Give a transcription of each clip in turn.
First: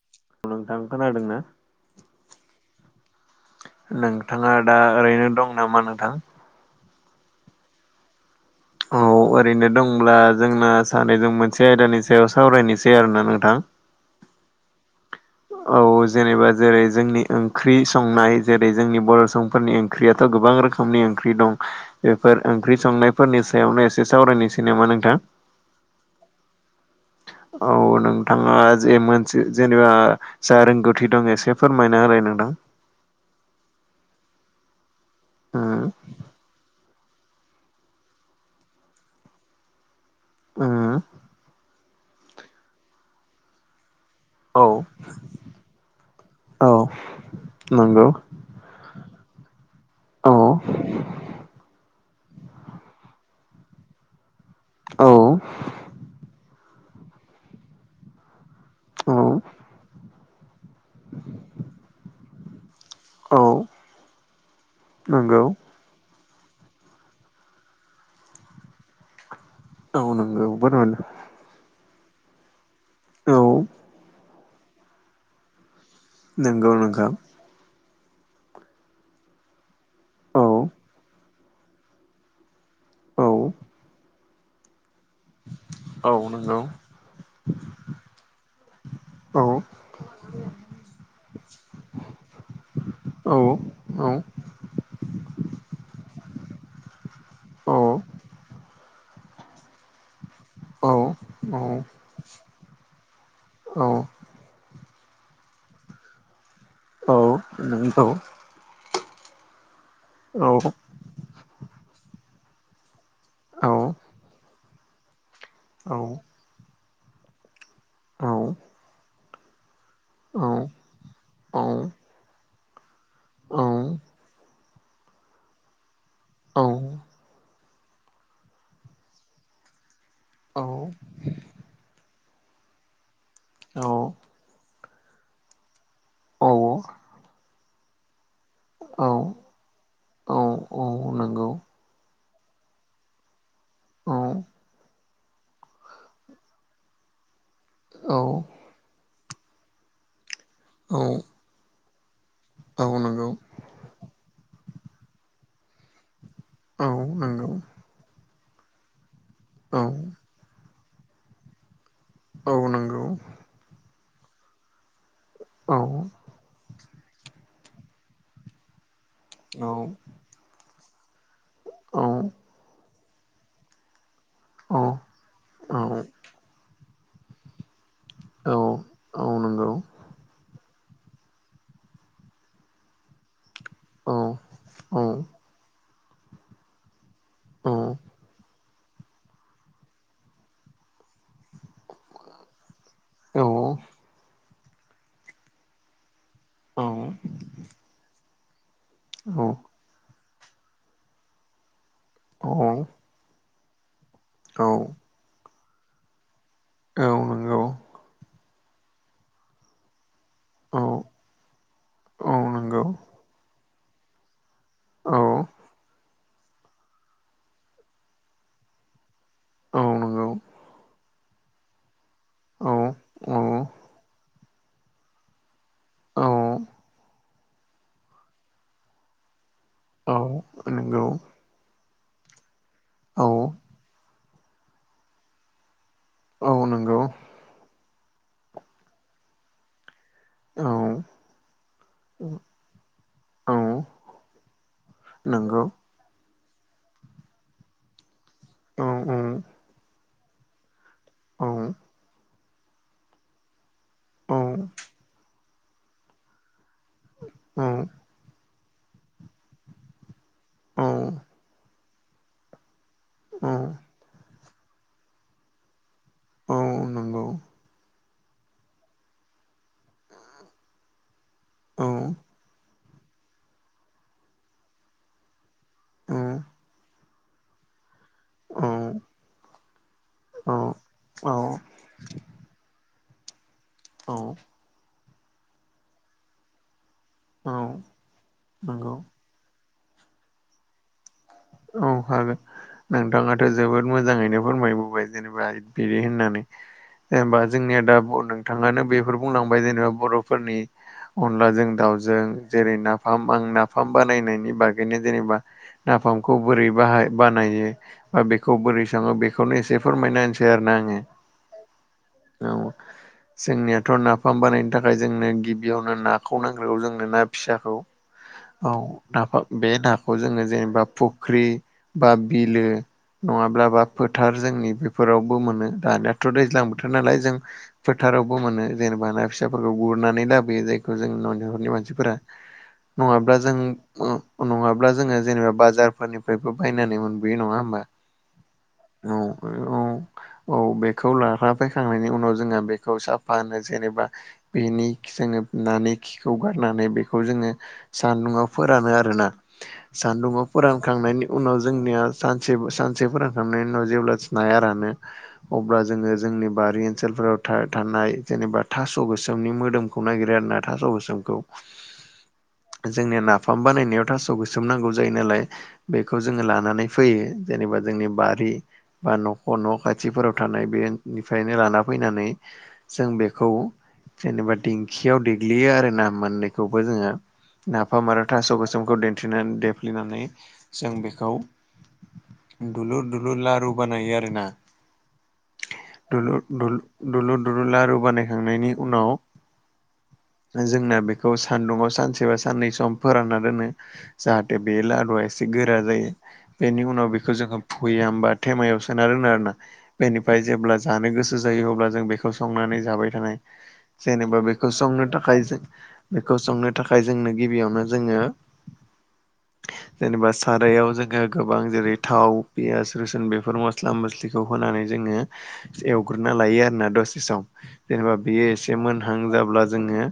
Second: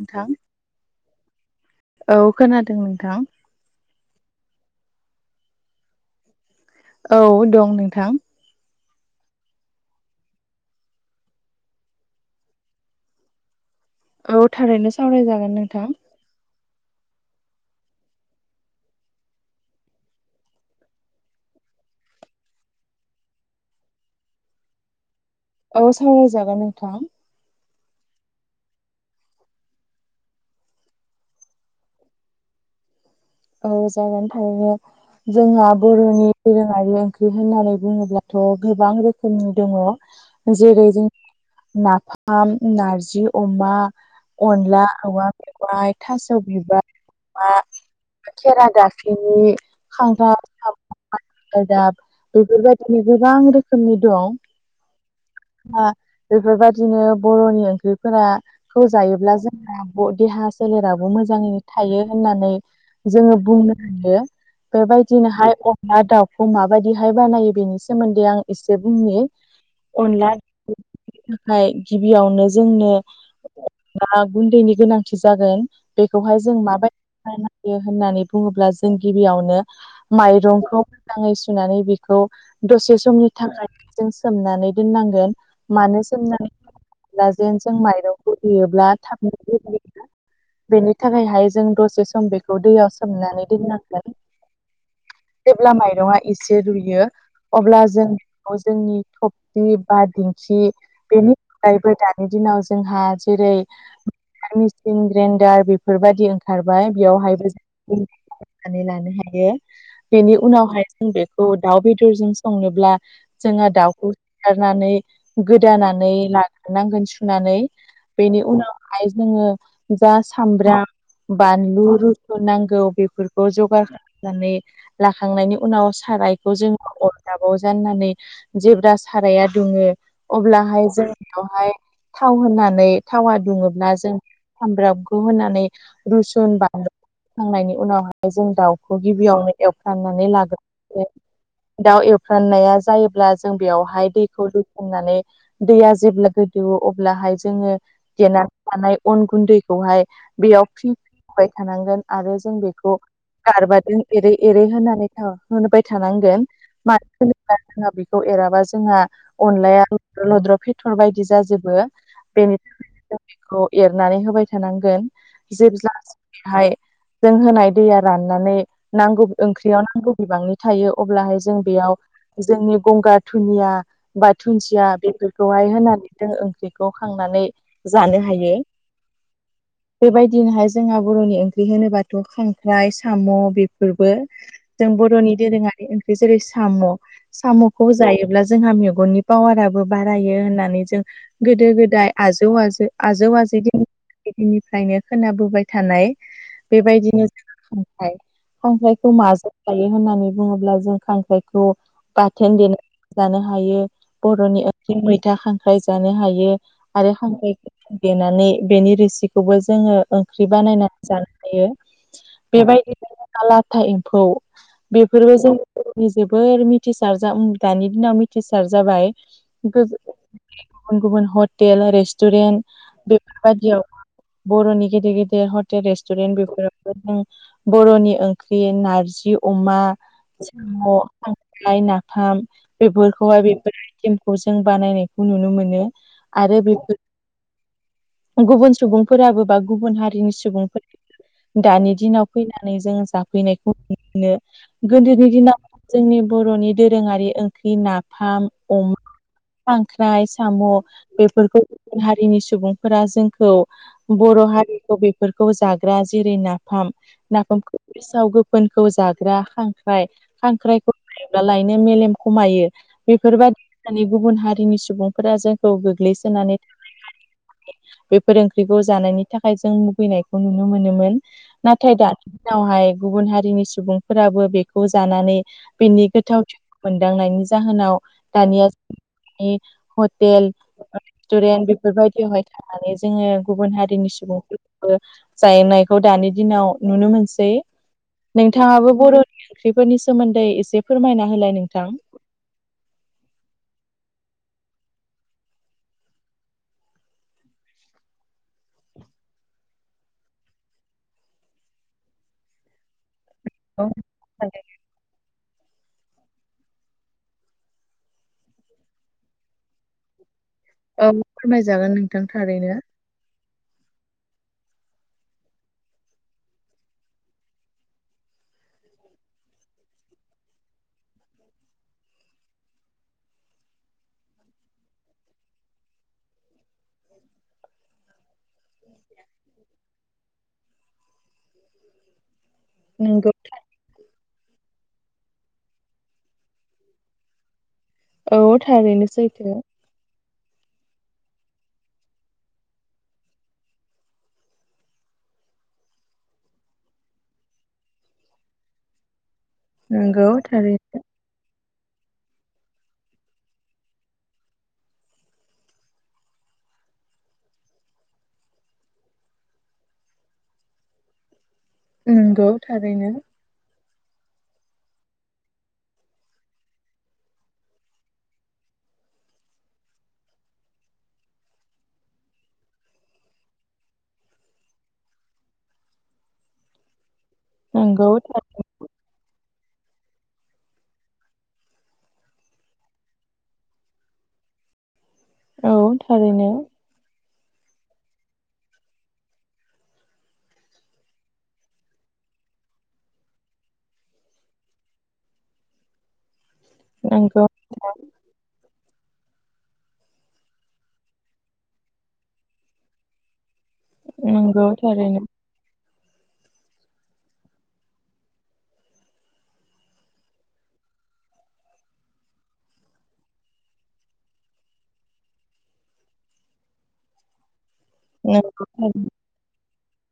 नोंथां औ नोंथां खोनादों ना? औ खोनादों नोंथां। नोंथाङा दा ओरैनो दं नामा नोंथां? औ दं नोंथां औ ओरैनो दंब्ला जोंना सानैजों मोनसे आयदानि सायाव सावरायनोसै आरोना नोंथां। औ थारैनो सावरायजागोन औ नोंथां। जेनेबा जेरै जोंनि ओंख्रि संनाय जेरै जोंनि बर' सुबुंफोरनि ओंख्रियाथ' गोबां रोख समनि ओंख्रि दं बेफोर ओंख्रि संनायफोरनि सायावनो एसे सावरायनोसै नामा नोंथां। औ सावरायजागोन नोंथां। औ नोंथाङा जे मोनसे जेनेबा जा रोंगौथि दं एसे फोरमायना होलाय नोंदां जागोन थारैनो जोंहा उम बर'नि दोरोङारि ओंख्रि होननानै बुङोब्लाथ' गोबां रोखोमनि दङ जेरै उम जों नाफाम नारजि अमा औ अनला औवा मेवाइ थास' औ बिबार अमा नंगौ। खेरादाफिनि औ माथि गालदाब। बेफोरबायदिनो गोबां रोखोमनि दं। औ आ बेफोरबायदिनो बर'नि ओंख्रिफोरा। खौ औ जायोब्ला जोंना देहा सोलेराबो मोजाङै थायो होननानै। जोङो औ बुंनो हायो नंगौ बेबायदिनोहाय अ ना दाउखौ माबायदिहाय बानायो बेनि सोमोन्दै आं एसे बुंनि औ नंगौ अनलानि बोरमोन थाखाय गिबियावनो जोंनो औ अनला गुन्दैनि गोनांथि जागोन बेखौहाय जों नंगौ नोंथां माबायदि। होननानै बुङोब्ला जों गिबियावनो औ माइरंखौ मोजाङै सुनानै बेखौ दसे औ समनि थाखाय जों सोमनानै दोननांगोन मानो औ सोमनानै नंगौ दोनो होनोब्ला जों माइरंखौ देयोब्ला थाबनो औ जायो बेनि थाखायहाय जों दसे सम बे दैयाव औ सोमनानै दोननांगोन औ जेब्ला माइरंङा एसे रुयो। अब्ला जों जोंनि थबसि बा दिंखि औ बेनि अनगायैबो दानि दिनाव जोंहा जेरै औ मिचन ग्रेइनडार बेफोरबायादि ओंखारबाय बेयावहाय नोंथौ [unintelligible] नानै लानो हायो बेनि औ उनावहाय जों बेखौ दाउ बेदरजों संनोब्ला। औ जोङो दाउखौ सिाथारनानै औ गोदानानै लागोरनांगोन सुनानै बेनि उनावहाय जोङो जा औ सामब्राम बानलुु नांगौ बेफोरखौ जगार खालामनानै लाखांनायनि उनाव सारायखौ जोङो अरदाबाव जाननानै जेब्ला साराया दुङो। अब्लाहाय जों बेयावहाय थाव होननानै थावा दुङोब्ला जों सामब्रामखौ होनानै रुसुन बानलु। खांनायनि उनावहाय जों दाउखौ गिबियावनो एवफ्रांनानै लाग्रोनाय नंगौ जायो। दाउ एवफ्राननाया जायोब्ला जों बेयावहाय औ दैखौ लुसननानै दैया जेब्ला गोदौवो अब्लाहाय जोङो औ देना। लानाय अन गुन्दैखौहाय बेयाव। फ्रि फ्रि औ होबाय थानांगोन आरो जों बेखौ औ नंगौ गारबाजों एरै एरै होनानै होबाय थानांगोन औ मानो नंगौ होनोबा जोंहा बेखौ एराबा जोंहा अनलाया औ लद्र लद्र पिटर बायदि जाजोबो बेनि औ नंगौ थाखायनो जों बेखौ एरनानै होबाय थानांगोन जेब्ला बेहाय जों होनाय दैया राननानै नांगौ औ ओंख्रियाव औ नांगौ बिबांनि थायो अब्लाहाय जों बेयाव औ जोंनि गंगार दुनिया बा औ दुन्सिया बेफोरखौहाय होनानै जों ओंख्रिखौ खांनानै जानो औ हायो औ नंगौ बेबायदिनोहाय जोंहा बर'नि ओंख्रि होनोबाथ' खांख्राइ साम' बे औ फोरबो जों औ बर'नि दोरोङारि ओंख्रि जेरै साम' औ साम'खौ जायोब्ला जोंहा मेगननि पावाराबो बारायो होननानै जों गोदो गोदाय आजौ आजौ आजौ आजै दिननिफ्रायनो खोनाबोबाय थानाय औ बेबायदिनो जोंहा खांख्राय खांख्रायखौ औ माजों हायो होननानै बुङोब्ला जों खांख्राइखौ औ बाथोन देनानै जानो हायो बर'नि ओंख्रि मैथा खांख्राइ जानो हायो औ आरो हांख्राय नंगौ देनानै बेनि रोसिखौबो जोङो ओंख्रि औ बानायनानै जानो हायो औ नंगौ बेबायदिनो लाथा एम्फौ औ बेफोरबो जों जोबोर मिथिसार दानि दिनाव मिथिसार जाबाय औ नंगौ गुबुन गुबुन हटेल रेहथुरेनट रेस्टुरेन्ट औ औ बेफोरबायदियाव बर'नि गेदेर गेदिर हथेल जेरै औ रेस्टुरेन्ट बेफोरावबो जों बर'नि ओंख्रि नारजि अमा साम नंगौ खांख्राय नाफाम औ बेफोरखौहाय बेफोर आइटेमखौ जों बानायनायखौ नुनो मोनो औ आरो बे नंगौ गुबुन सुबुंफोराबो बा गुबुन हारि औ सुबुंफोर दानि दिनाव फैनानै जोङो औ जाफैनायखौ नुनो मोनो गोदोनि दिनाव नंगौ जोंनि बर'नि दोरोङारि ओंख्रि नाफाम औ औ अमा खांख्राइ साम' औ बेफोरखौ गुबुन हारिनि सुबुंफोरा जोंखौ औ बर' हारि बेफोरखौ जाग्रा जेरै नाफाम नाफामखौ गेसाव फोनखौ जाग्रा खांख्राइ खांख्राइखौ जायोब्ला लायनो मेलेम खमायो बेफोरबायदि होननानै गुबुन हारिनि सुबुंफोरा जोंखौ औ गोग्लैसोनानै नंगौ थानाय बेफोर ओंख्रिखौ जानायनि थाखाय जों मुगैनायखौ नुनो मोनोमोन औ नाथाय दानि दिनावहाय गुबुन हारिनि सुबुंफोराबो बेखौ जानानै बेनि औ गोथावथिखौ मोनदांनायनि जाहोनाव दानिया हटेल औ रेस्टुरेन्ट बेफोरबायदियावहाय थानानै जोङो गुबुन हारिनि सुबुं जाहैनायखौ दानि दिनाव नुनो औ मोनसै औ नंगौ नोंथाङाबो बर' ओंख्रिफोरनि सोमोन्दै एसे फोरमायना होलाय नोंथां औ हागोन नोंथाङाथ' जोबोद मोजाङैनो फोरमायबोबाय जेनेबा बिदि होननानै जेनेबा जोंनिया दा नोंथाङानो बेफोर बुंलांबाय जेनेबा बर'फोरनि अनलाजों दाउजों जेरै नाफाम आं औ नाफाम बानायनायनि बागैनो जेनेबा फमखौ बोरै बाहाय बानायो बा बेखौ बोरै सङो बेखौनो एसे फोरमायना होनसै आरोना आङो औ फोरमायजागोन नोंथां औ थारैनो जोंनियाथ' नाफाम बानायनो थाखाय जोंनो गिबियावनो नाखौ नांग्रायाव जोंनो ना फिसाखौ औ ना बे नाखौ जोङो जेनेबा फुख्रि बा बिलो नङाब्लाबा फोथार जोंनि बेफोरावबो मोनो दानियाथ' दैज्लां बोथोर नालाय जों फोथारावबो मोनो जेनेबा ना फिसाफोरखौ गुरनानै लाबोयो जायखौ जों न'नि मानसि फोरा नंगौ नङाब्ला जों नङाब्ला जोङो जेनेबा बाजार निफ्रायबो बायनानै मोनबोयो नङा होमबा औ थारैनो औ सैथो औ औ बेखौ लाफ्रा फैखांनायनि उनाव जोंहा बेखौ साफा होनो जेनेबा बेनि जोङो नानि खिखौ गारनानै बेखौ जोङो सान्दुंआव फोरानो आरोना नोंगौ सान्दुङाव फोरानखांनायनि उनाव जोंनिया सानसे सानसे फोरानखांनायनि उनाव जेब्ला नाया रानो अब्ला जोङो जोंनि बारि ओनसोलफोराव थानाय जेनेबा थास' गोसोमनि मोदोम खौ नागिरो आर ना थास' गोसोमखौ नंगौ थारैनो जोंनिया नाफाम बानायनायाव थास' गोसोम नांगौ जायो नालाय बेखौ जोङो लानानै फैयो जेनेबा जोंनि बारि बा न'खर न' खाथिफोराव थानाय बेनिफ्रायनो लाना फैनानै जों बेखौ जेनेबा दिंखियाव देग्लियो आरोना मोननैखौबो जोङो नाफाम नंगौ आरो थास' थारैनो गोसोमखौ दिन्थिनानै देफ्लिनानै जों बेखौ दलुर दलुर लु बानाया आरो आरो ना औ दलुर थारैनो दल दुलुर दुरु लारु बानायखांनायनि उनाव जोंना बेखौ सान्दुंङआव सानसेबा साननै सम फोरानना दोनो जाहाथे बे लादुआ एसे गोरा जायो बेनि उनाव बेखौ नंगौ जोङो फुया होनबा थेमायाव सोना रोङो आरो ना बेनिफ्राय जेब्ला जानो गोसो जायो अब्ला जों बेखौ संनानै जाबाय थानाय जेनेबा नंगौ बेखौ संनो थारैनो थाखाय जों बेखौ संनो थाखाय जोंनो गिबियावनो जोङो जेनेबा सारायाव जोङो गोबां जेरै थाव पियास रुसुन बेफोर मस्ला मस्लि बेखौ होनानै जोङो एवग्रोनना लायो आरोना दसेसम जेनेबा बेयो नंगौ एसे मोनहां जाब्ला जोङो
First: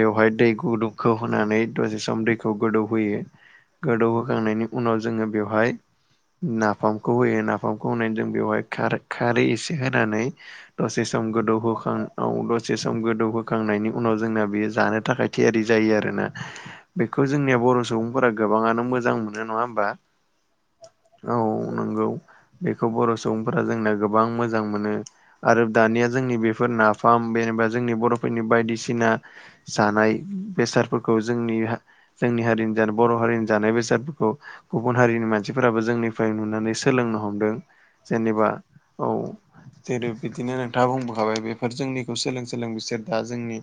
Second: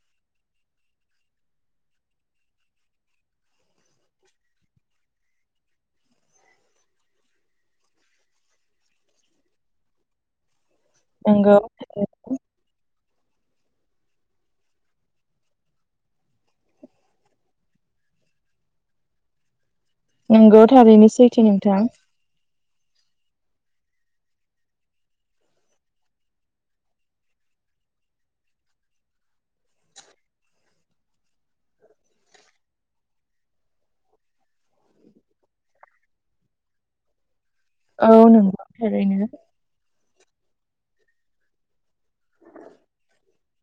बेवहाय दै गुदुंखौ होनानै दसे सम दैखौ गोदौहोयो गोदौहोखांनायनि उनाव जोङो बेवहाय नाफामखौ होयो नाफामखौ होनानै जों बेवहाय खारै एसे होनानै दसे सम नंगौ गोदौहोखां औ दसे सम गोदौहोखांनायनि उनाव जोंना बेयो जानो थाखाय थियारि जायो आरोना बेखौ जोंनिया बर' सुबुंफोरा गोबाङानो मोजां मोनो नङा होमबा नंगौ थारैनो औ सैथो नोंथां नंगौ बेखौ बर' सुबुंफोरा जोंना गोबां मोजां मोनो आरो दानिया जोंनि बेफोर नाफाम जेनेबा जोंनि बर'फोरनि बायदिसिना जानाय बेसादफोरखौ जोंनि जोंनि हारिनि जानो बर' हारिनि जानाय बेसादफोरखौ गुबुन हारिनि मानसिफोराबो जोंनिफ्राय नुनानै सोलोंनो हमदों औ जेनेबा नंगौ औ थारैनो जेरै बिदिनो नोंथाङा बुंबोखाबाय बेफोर जोंनिखौ सोलों सोलों बिसोर दा जोंनि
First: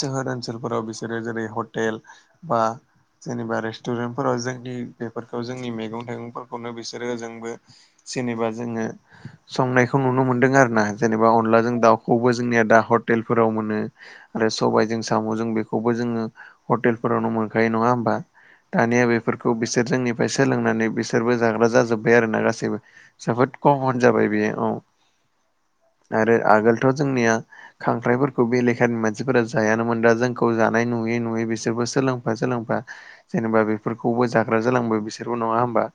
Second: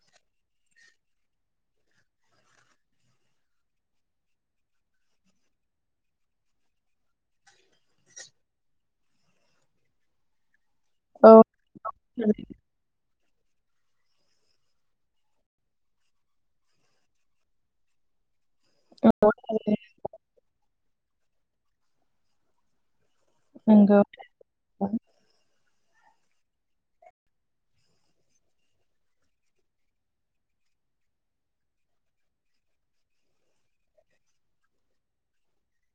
सोहोर ओनसोलफोराव बिसोरो जेरै हटेल बा जेनेबा रेस्टुरेन्टफोराव जोंनि बेफोरखौ जोंनि मैगं थाइगंफोरखौनो बिसोरो जोंबो जेनेबा जोङो संनायखौ नुनो मोनदों आरो ना जेनेबा औ अनलाजों दाउखौबो थारैनो जोंनिया दाहर हटेल फोराव मोनो आरो सबायजों साम'जों बेखौबो जोङो हटेलफोरावनो मोन दखायो नङा होमबा दानिया बे खौ बिसोर जोंनिफ्राय सोलोंनानै बिसोरबो जाग्रा जाजोब्बाय आरो ना गासैबो जोबोद खमन नंगौ जाबाय बेयो औ आरो आगोलथ' जोंनिया खांख्राइफोरखौ बे लेखानि मानसिफोरा जायानोमोन दा जोंखौ जानाय नुयै नुयै बिसोरबो सोलों फा जोलांबा जेनेबा बेफोरखौबो जाग्रा जालांबो बिसोरबो नङा होमबा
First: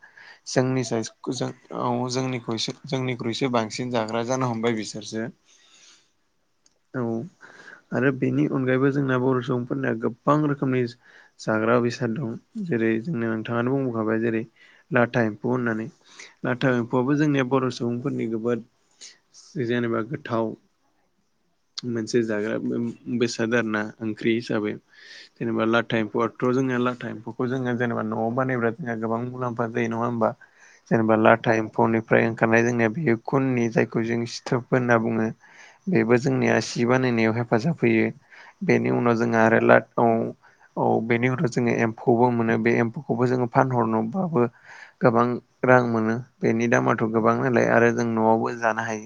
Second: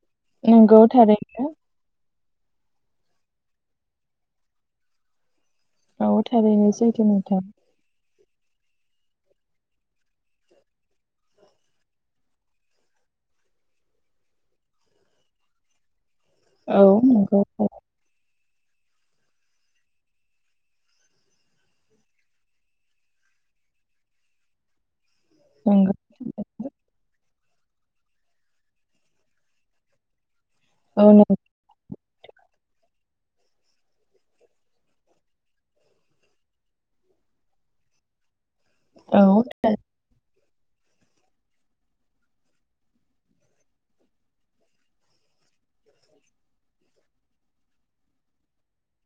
नोंगौ जोंनि साइज जों थारैनो औ जोंनिख्रसो जोंनिख्रुइसो बांसिन जाग्रा जानो हमबाय बिसोरसो औ थारैनो औ जैगो नोंथां आरो बेनि अनगायैबो जोंना बर' सुबुंफोरनिया गोबां रोखोमनि जाग्रा बेसाद दं जेरै जोंनो नोंथाङानो बुंबोखाबाय जेरै लाथा एम्फौ होननानै लाथा औ एम्फौआबो नंगौ जोंनिया बर' सुबुंफोरनि जोबोद जेनेबा गोथाव मोनसे जाग्रा बेसाद आरोना ओंख्रि हिसाबै जेनेबा लाथा नंगौ एम्फआथ जोनिया लाथा एम्फौखौ जोङो जेनेबा न'आव बानायोबा जोंहा गोबां मुलाम्फा जायो नङा होमबा औ जेनेबा नंगौ लाथा एम्फौनिफ्राय ओंखारनाय जोंनिया बेयो खुननि जायखौ जों सिथोब होनना बुङो बेबो जोंनिया सि बानायनायाव हेफाजाब होयो बेनि औ उनाव नंगौ जोंहा आरो लाटाव औ बेनि उनाव जोङो एम्फौबो मोनो बे एम्फौखौबो जोङो फानहरनोबाबो गोबां रां मोनो बेनि दामाथ गोबां नलाय आरो जों न'आवबो जानो हायो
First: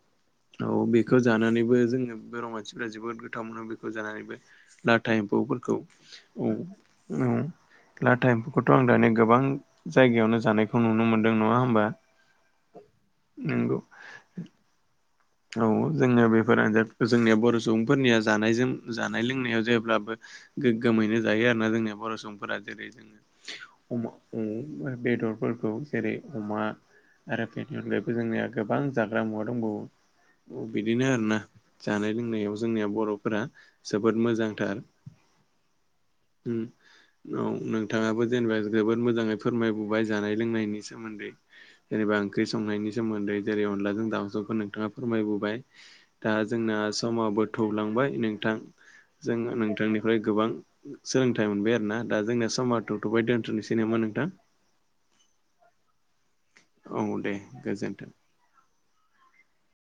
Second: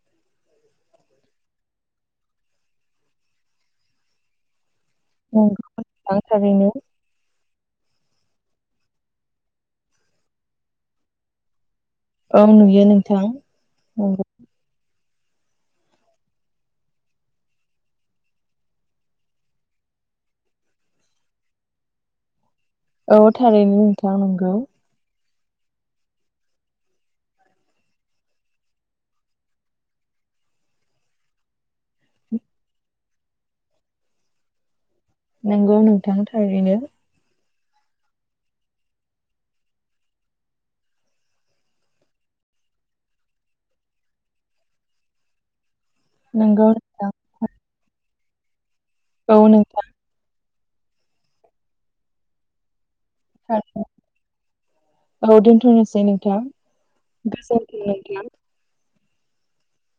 [inaudible] औ बेखौ जानानैबो जों बर' मानसिफोरा जोबोद गोथाव मोनो बेखौ जानानैबो लाथा नोंथां एम्फौफोरखौ औ थारैनो औ लाथा एम्फौखौथ आं दानि गोबां जायगायावनो जानायखौ नुनो मोनदों नङा होमबा औ नुयो नोंथां नंगौ औ जोनिया बेफोर आनजाफोरखौ जोंनिया बर' सुबुंफोरनिया जानायजों जानाय लोंनायाव जेब्लाबो गोग्गोमैनो जायो आरोना जोंनिया बर' सुबुंफोरा जेरै औ थारैनो जोङो अमा नोंथां नंगौ अमा बेदरफोरखौ जेरै अमा आरो बेनि अनगायैबो जोंनिया गोबां जाग्रा मुवा दंबावो बिदिनो आरोना जानाय लोंनायाव जोंनिया बर'फोरा जोबोद मोजांथार नोंगौ नोंथां थारैनो औ नोंथाङाबो जेनेबा जोबोद मोजाङै फोरमायबोबाय जानाय लोंनायनि सोमोन्दै जेनेबा ओंख्रि संनायनि सोमोन्दै जेरै अनदलाजों दाउसौखौ नोंथाङा फोरमायबोबाय दा नंगौ जोंना नोंथां समाव बो थौलांबाय नोंथां जों औ नोंथां नोंथांनिफ्राय गोबां सोलोंथाइ मोनबाय आरोना दा जोंनिया समारथ थौबाय दोनथनोसै थारैनो नामा नोंथां औ दोनथनोसै नोंथां औ दे गोजोनथों गोजोन्थों नोंथां